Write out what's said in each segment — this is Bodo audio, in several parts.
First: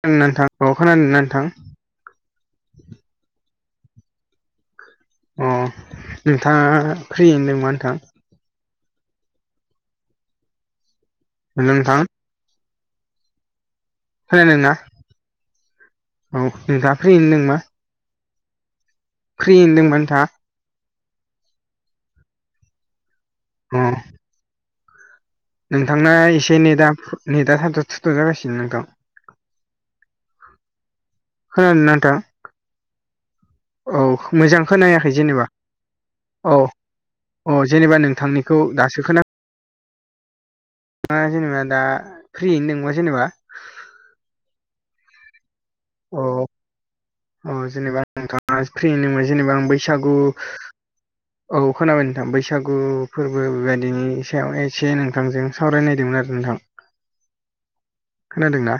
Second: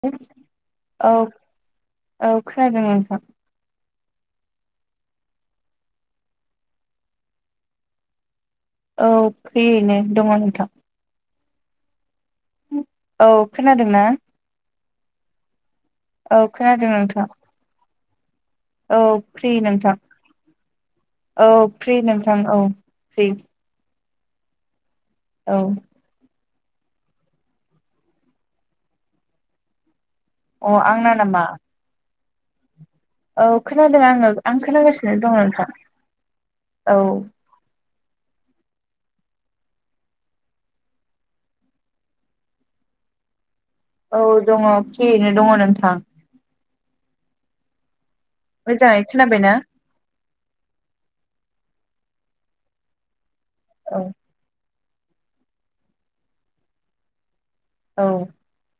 खोनादों नोंथां खोनादों औ नोंथां औ खोनादों नोंथां अ नोंथाङा फ्रियैनो दंङा नोंथां औ फ्रियैनो दङ नोंथां नोंथां औ खोनादोंना? खोनादों ना औ खोनादों नोंथाङ नोंथां फैहैनो नों मा। औ फ्रि नोंथां दोंबा नोंथाङा औ फ्रि नोंथां औ फ्रि। ह औ नोंथांना एसे नेदा नेदा थद थुद जागासिनो नोंथां। अ आंना नामा? थां औ खोनादों औ आङो आं मोजांखोनायाखै खोनागासिनो दङ जेनेबा नोंथां औ अ जेनेबा नोंथांनिखौ दासो खोना ना जेनेबा दा फ्रियैनो दंबा जेनेबा औ दङ फ्रियैनो दङ नोंथां अ अ जेनेबा नोंथाङा मोजाङै फ्रियैनो खोनाबायना जेनेबा आं बै बैसागु औ खोनाबाय नोंथां बैसागु फोरबो बे औ बे सायाव एसे नोंथांजों सावरायनायदोंमोन आरो नोंथां औ खोनादोंना?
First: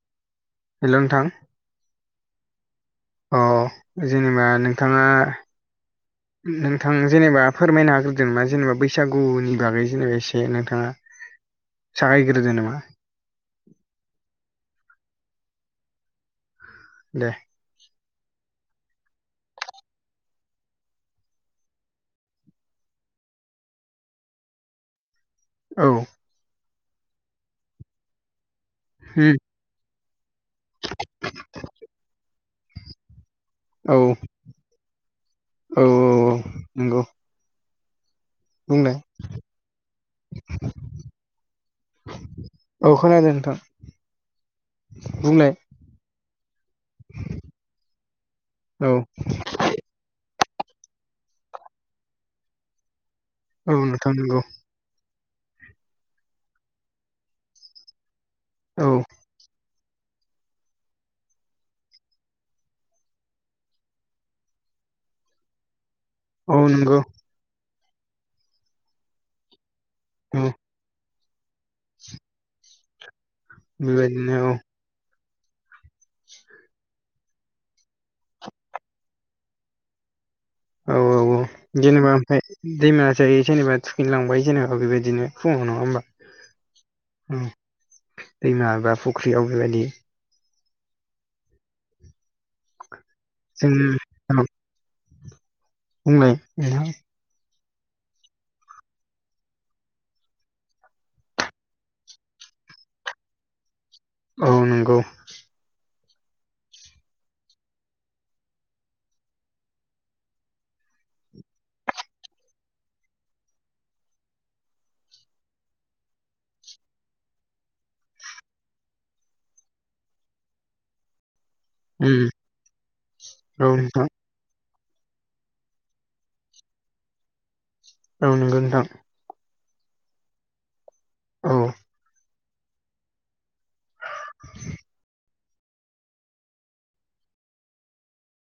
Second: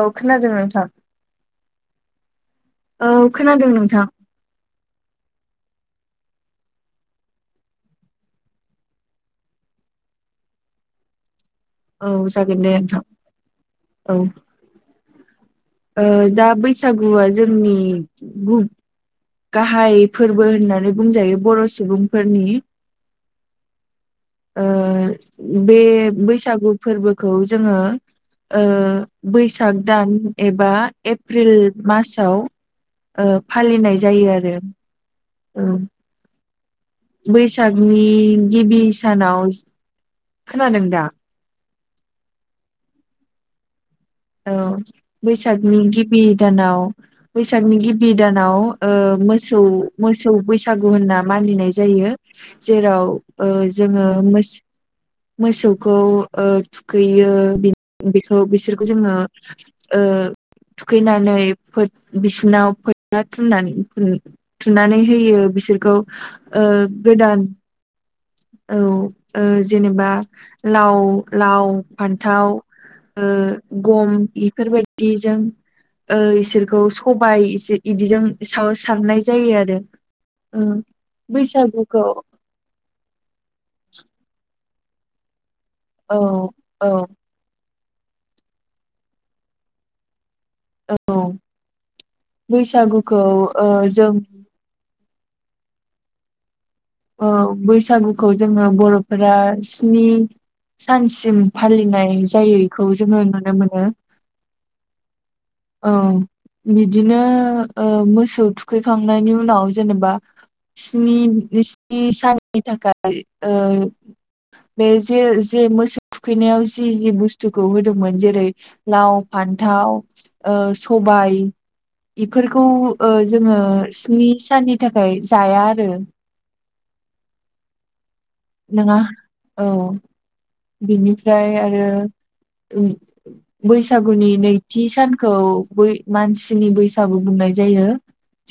औ खोनादोंमोन हेल नोंथां औ खोनादों नोंथां औ जेनेबा नोंथाङा। [inaudible] नोंथां जेनेबा फोरमायनो हाग्रोदोंबा जेनेबा बैसागुनि बागै जेनेबा एसे नोंथाङा। औ जागायग्रोदो जागोन दे नामा नोंथां औ जा बैसागुआ दे जोंनि। गाहाय फोरबो होननानै बुंजायो बर सुबुंफोरनि। ओ-बे औ बैसागु फोरबोखौ जोङो। उम ओ-बैसाग दान एबा एप्रिल मासाव। औ ओ-फालिनाय जायो आरो औ। नंगौ बैसागनि गिबि बुंलाय सानाव खोनादों दा? औ खोनादों नोंथां। औ बुंलाय बैसागनि गिबि दानाव। बैसागनि गिबि दानाव औ ओ-मोस मोसौ मोसौ बैसागु होनना मानिनाय जायो जेराव। औ ओ-जोङो नोंथां नंगौ मोस मोसौखौ ओ-थुखैयो बि-बेखौ औ जोङो ओ थुखैनानै बिसिनाव फो थुननानै थुनानै होयो बिसोरखौ औ नंगौ ओ-गोदान औ ओ-जेनेबा औ लाव लाव फान्थाव ओ-गम बेबायदिनो औ बेफोरबायदिजों। ओ-इसोरखौ सबाय बिदिजों स सारनाय जायो आरो उ बैसागुखौ। दैम जायो जेनेबा थुखिनलांबाय जेनेबा बेबायदिनो फुङाव नङा होमबा। औ औ दैमा ए फुख्रियाव बेबायदि औ बैसागुखौ ओ जों। बुंनाय नोंथां? औ बैसागुखौ जोङो बरफोरा स्नि सानसिम फालिनाय जायो बेखौ जोङो नुनो मोनो। औ नंगौ । औ । बिदिनो ओ मोसौ थुखैखांनायनि उनाव जेनेबा स्नि बे स्नि साननि थाखाय ओ बे जे जे मोसौ थुखैनायाव जि जि बुस्थुखौ होदोंमोन जेरै लाव फान्थाव ओ सबाय उम बेफोरखौ ओ जोङो औ नोंथां स्नि साननि थाखाय जाया आरो । औ नंगौ नोंथां नङा औ औ बिनिफ्राय आरो उम बैसागुनि नैथि सानखौ बै मानसिनि बैसागु बुंनाय जायो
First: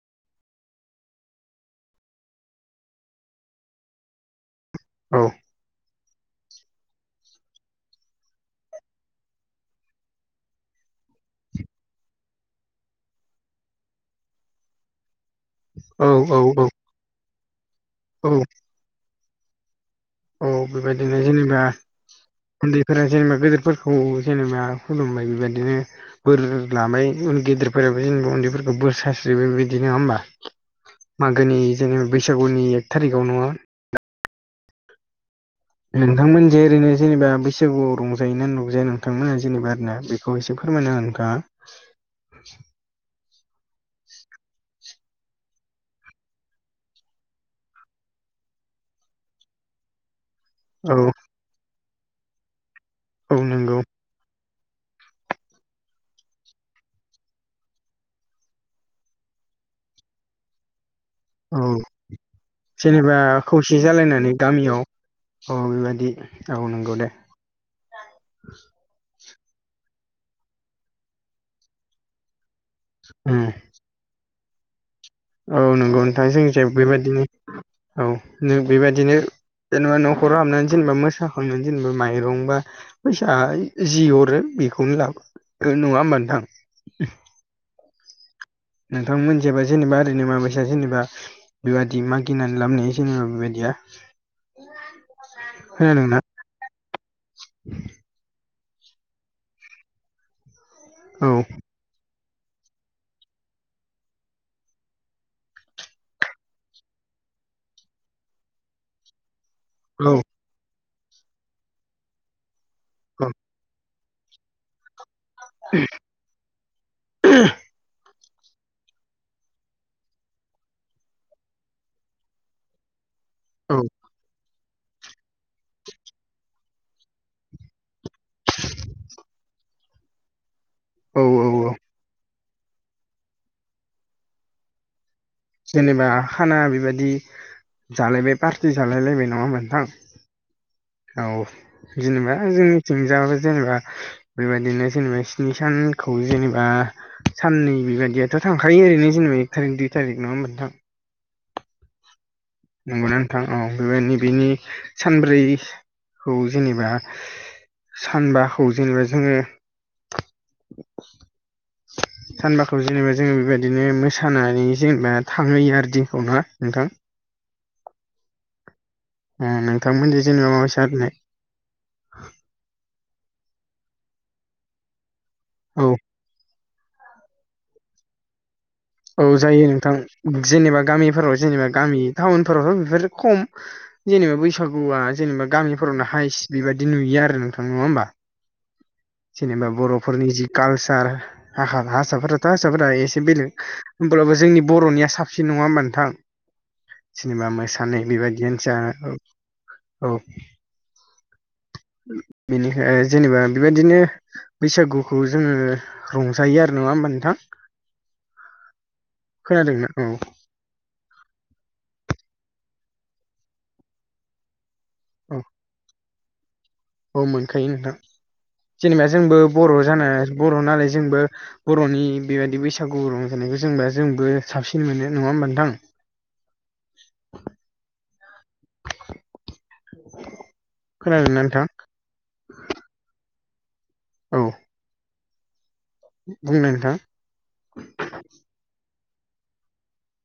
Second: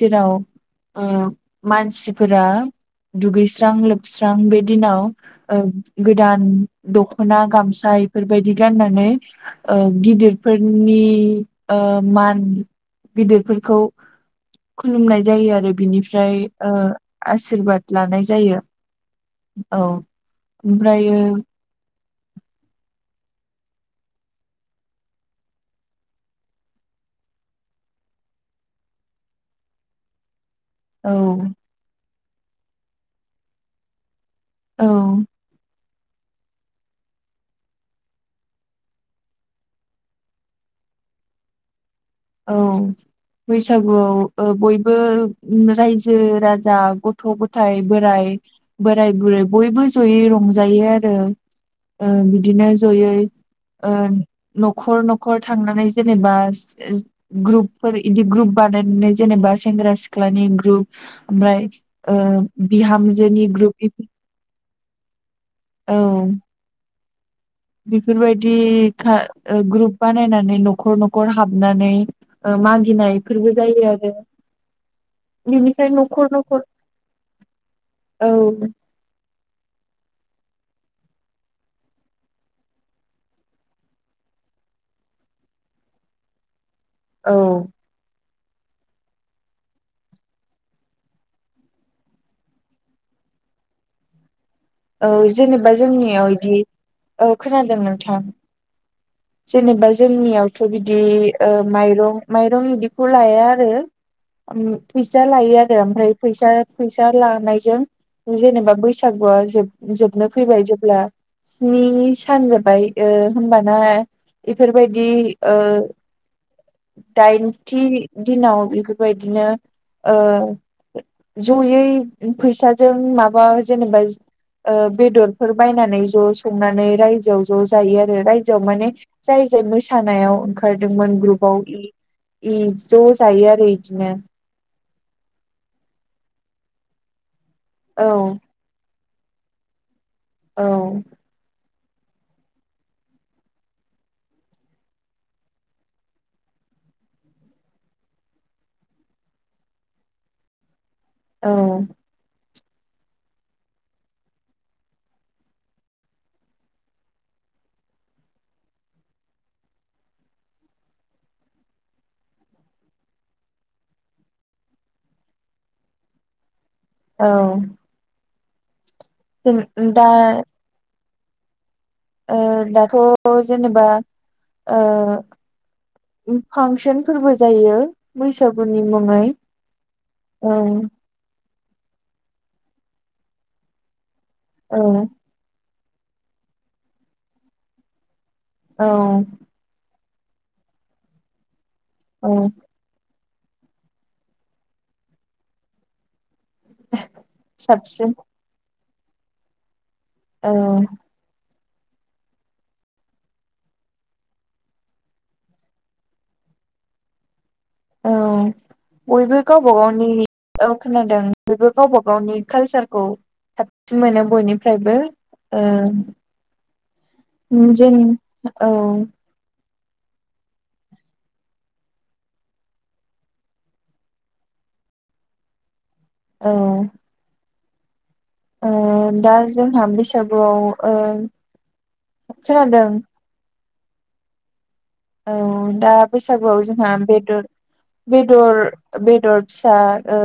जेराव। ओ-मानसिफोरा दुगैस्रां लोब बस्रां बे औ दिनाव ओ-गोदान दखना गामसा इफोरबायदि गाननानै ओ-गिदिरफोरनि ओ-मान गिदिरफोरखौ। खुलुमनाय जायो आर औ औ बिनिफ्राय ओ-आशिरबाद लानाय औ जायो औ। औ बेबायदिनो ओमफ्रायो जेनेबा। उन्दैफोरा जेनेबा गदिरफोरखौ जेनेबा खुलुमबाय बेबायदिनो। बोर, लाबाय उन, गेदेर फोराबो जेनेबा उन्दै फोरखौ बोर सस्रिबो बिदि नङा होमबा? औ मागोनि [unintelligible] बैसागुनि एक थारिखाव नङा? औ । नोंथांमोनजों ओरैनो जेनेबा बैसागुआव रंजायो ना नुजाया नोंथांमोना जेनबा आरोना? बेखौ एसे फोरमायनाहो नोंथाङा। औ । बैसागुआव ओ बयबो रायजो राजा गथ' गथाय बोराइ बोराय बुरै, बयबो जयै रं जायो औ आरो ओ बिदिनो जयै औ नंगौ ओ न'खर न'खर थांनानै जेनेबा ग्रुपफोर बिदि ग्रुप बानायनानै जेनेबा सेंग्रा सिख्लानि ग्रुप औ ओमफ्राय ओ जेनेबा बिहामजोनि ग्रुपनि [unintelligible] गामियाव औ बेबायदि औ नंगौ दे । बेफोरबायदि खा ओ ग्रुप बानायनानै न'खर न'खर हाबनानै ओ मागिनाय उम फोरबो जायो आरो । औ नंगौ नोंथां जोंनिथिंबो बेबायदिनो औ नों बेबायदिनो जेनेबा न'खराव हाबनानै जेनेबा मोसाखांनानै जेनेबा माइरं बा फैसा जि हरो बेखौनो लाबो नङा होमबा नोंथां? औ । नोंथां मोनथिंबा जेनेबा ओरै नो माबायसा जेनेबा बेबायदि मागिनानै लाबनाय जेनेबा बेबायदिया औ जेनेबा खोनादोंना जोंनियाव इदि औ खोनादों नोंथां । जेनेबा जोंनियावथ' बिदि औ ओ माइरं माइरं बिदिखौ लाया आरो । उम फैसा लायो आरो ओमफ्राय फैसा फैसा लानायजों जेनेबा बैसागुआ जोब औ जोबनो फैबाय जेब्ला स्नि सान जोबबाय ओ होनबाना इफोरबायदि ओ दाइनथि दिनाव बेफोरबायदिनो ओ जयै फैसा जों माबा औ जेनेबा ओ बेदरफोर बायनानै ज' संनानै रायजोआव ज' जायो आरो रायजोआव माने जाय जाय मोसानायाव ओंखारदोंमोन औ ग्रुपाव औ औ इ इ ज' जायो आरो इदिनो । जेनेबा खाना बेबायदि औ जालायबाय पार्टि जालाय लायबाय नङा होनबा नोंथां औ औ जेनेबा जोंनिथिं जायाबाबो जेनेबा बेबायदिनो जेनेबा स्नि सानखौ जेनेबा साननै बेबायदियाथ' थांखायो ओरैनो जेनेबा थारिख दुइ थारिख नङा नोंथां? औ नंगौ नोंथां औ बेबायनो बेनि सानब्रैखौ जेनेबा सानबाखौ जेनेबा जोङो [inaudible] सानबाखौ जेनेबा जोङो बेबायदिनो मोसानानै जेनेबा थांहोयो आरो दिनखौ ना नोंथां । औ । ओम दा नोंथांमोनजों जेनेबा माबायसा ओरैनो? ओ दाथ' जेनेबा ओ औ । पांसनफोरबो जायो । बैसागुनि मुं औ जायो नोंथां जेनेबा गामिफोराव जेनेबा गामि टाउनफोरावथ' बेफोरो खम जेनेबा औ बैसागुआ जेनेबा गामि फोराव हाइस्ट बेबायदि नुयो आरो नोंथां नङा होमबा? औ जेनेबा बर'फोरनि जि कालसार औ हारसाफोराथ' हारसाफोरा एसे बेलेग होमब्लाबो जोंनि बर'निया साबसिन नङा होमबा नोंथां? जेनेबा मोसानाय साबसिन बेबायदियानो जा औ औ औ औ बेनिखाय जेनेबा बेबायदिनो बैसागुखौ जोङो रंजायो आरो नङा होमबा नोंथां? औ बयबो गावबा खोनादोंना गावनि औ औ खोनादों बयबो गावबा गावनि कालसारखौ साबसिन मोनो बयनि फ्रायबो औ ओ औ मोनखायो नोंथां जों औ जेनेबा जोंबो बर' जाना बर' नालाय जोंबो बर'नि बेबायदि बैसागु रंजानायखौ जेनेबा जोंबो साबसिन मोनो नङा होमबा नोंथां? औ ओ दा जोंहा बैसागुआव ओ खोनादोंना नोंथां खोनादों औ औ दा बुंनो बैसागुआव नोंथां जोंहा बेदर बेदर बेदर फिसा ओ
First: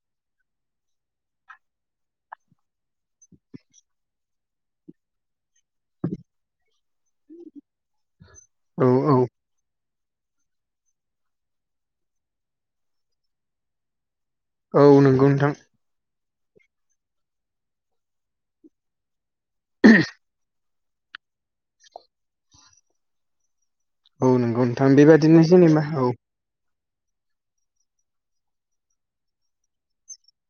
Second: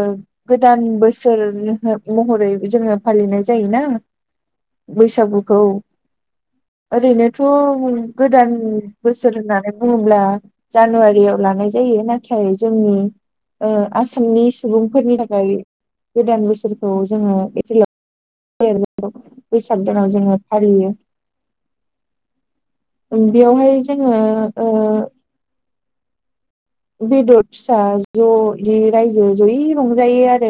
गोदान बोसोर महरै जोङो फालिनाय जायोना बैसागुखौ ओरैनोथ' गोदान औ औ बोसोर होनना बुङोब्ला जानुवारियाव लानाय जायो नाथाय जोंनि ओ आसामनि औ सुबुंफोरनि नंगौ नोंथां थाखाय गोदान बोसोरखौ जोङो एप्रिलाव [unintelligible] बैसाग दनाव जोङो फालियो। ओ बेयावहाय जोङो ओ बिदिनो जेनेबा औ बेदर फिसा ज' बिदि रायजो जयै रंजायो आरो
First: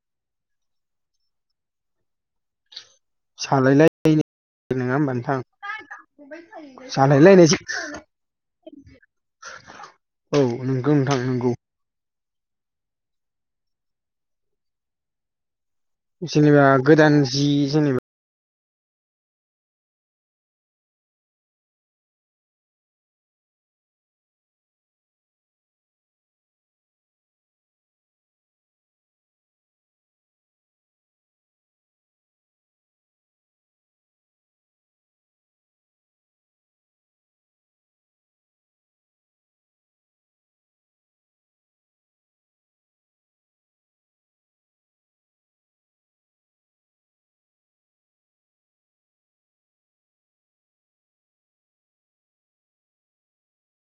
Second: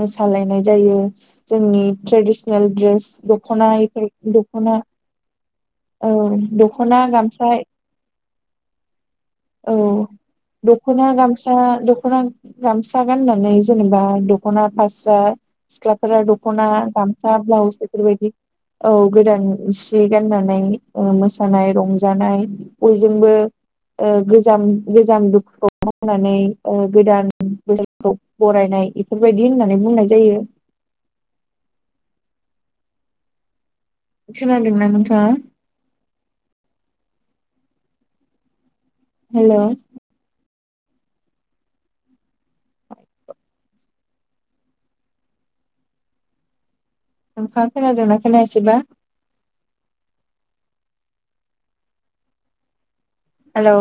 मोसालायनाय जायो जोंनि ट्रेडिसनेल ड्रेस दख'ना सालायलायो इफोर दख'ना नङा होमबा नोंथां औ दख'ना गामसा सालायलायनायसो [inaudible] औ औ नंगौ दख'ना नोंथां गामसा नंगौ दख'ना गामसा गाननानै जेनेबा दख'ना फास्रा सिख्लाफोरा जेनेबा दख'ना गोदान गामसा जि ब्लाउस जेनेबा एफोरबायदि औ गोदान सि गाननानै ओ मोसानाय रंजानाय बयजोंबो ओ गोजाम गोजाम दुखुखौ बावनानै गोदान जों जायखौ बरायनाय एफोरबायदि होननानै बुंनाय जायो। खोनादों ना नोंथाङा? हेल' नोंथां खोनादों ना खोनाया सैबा? हेलौ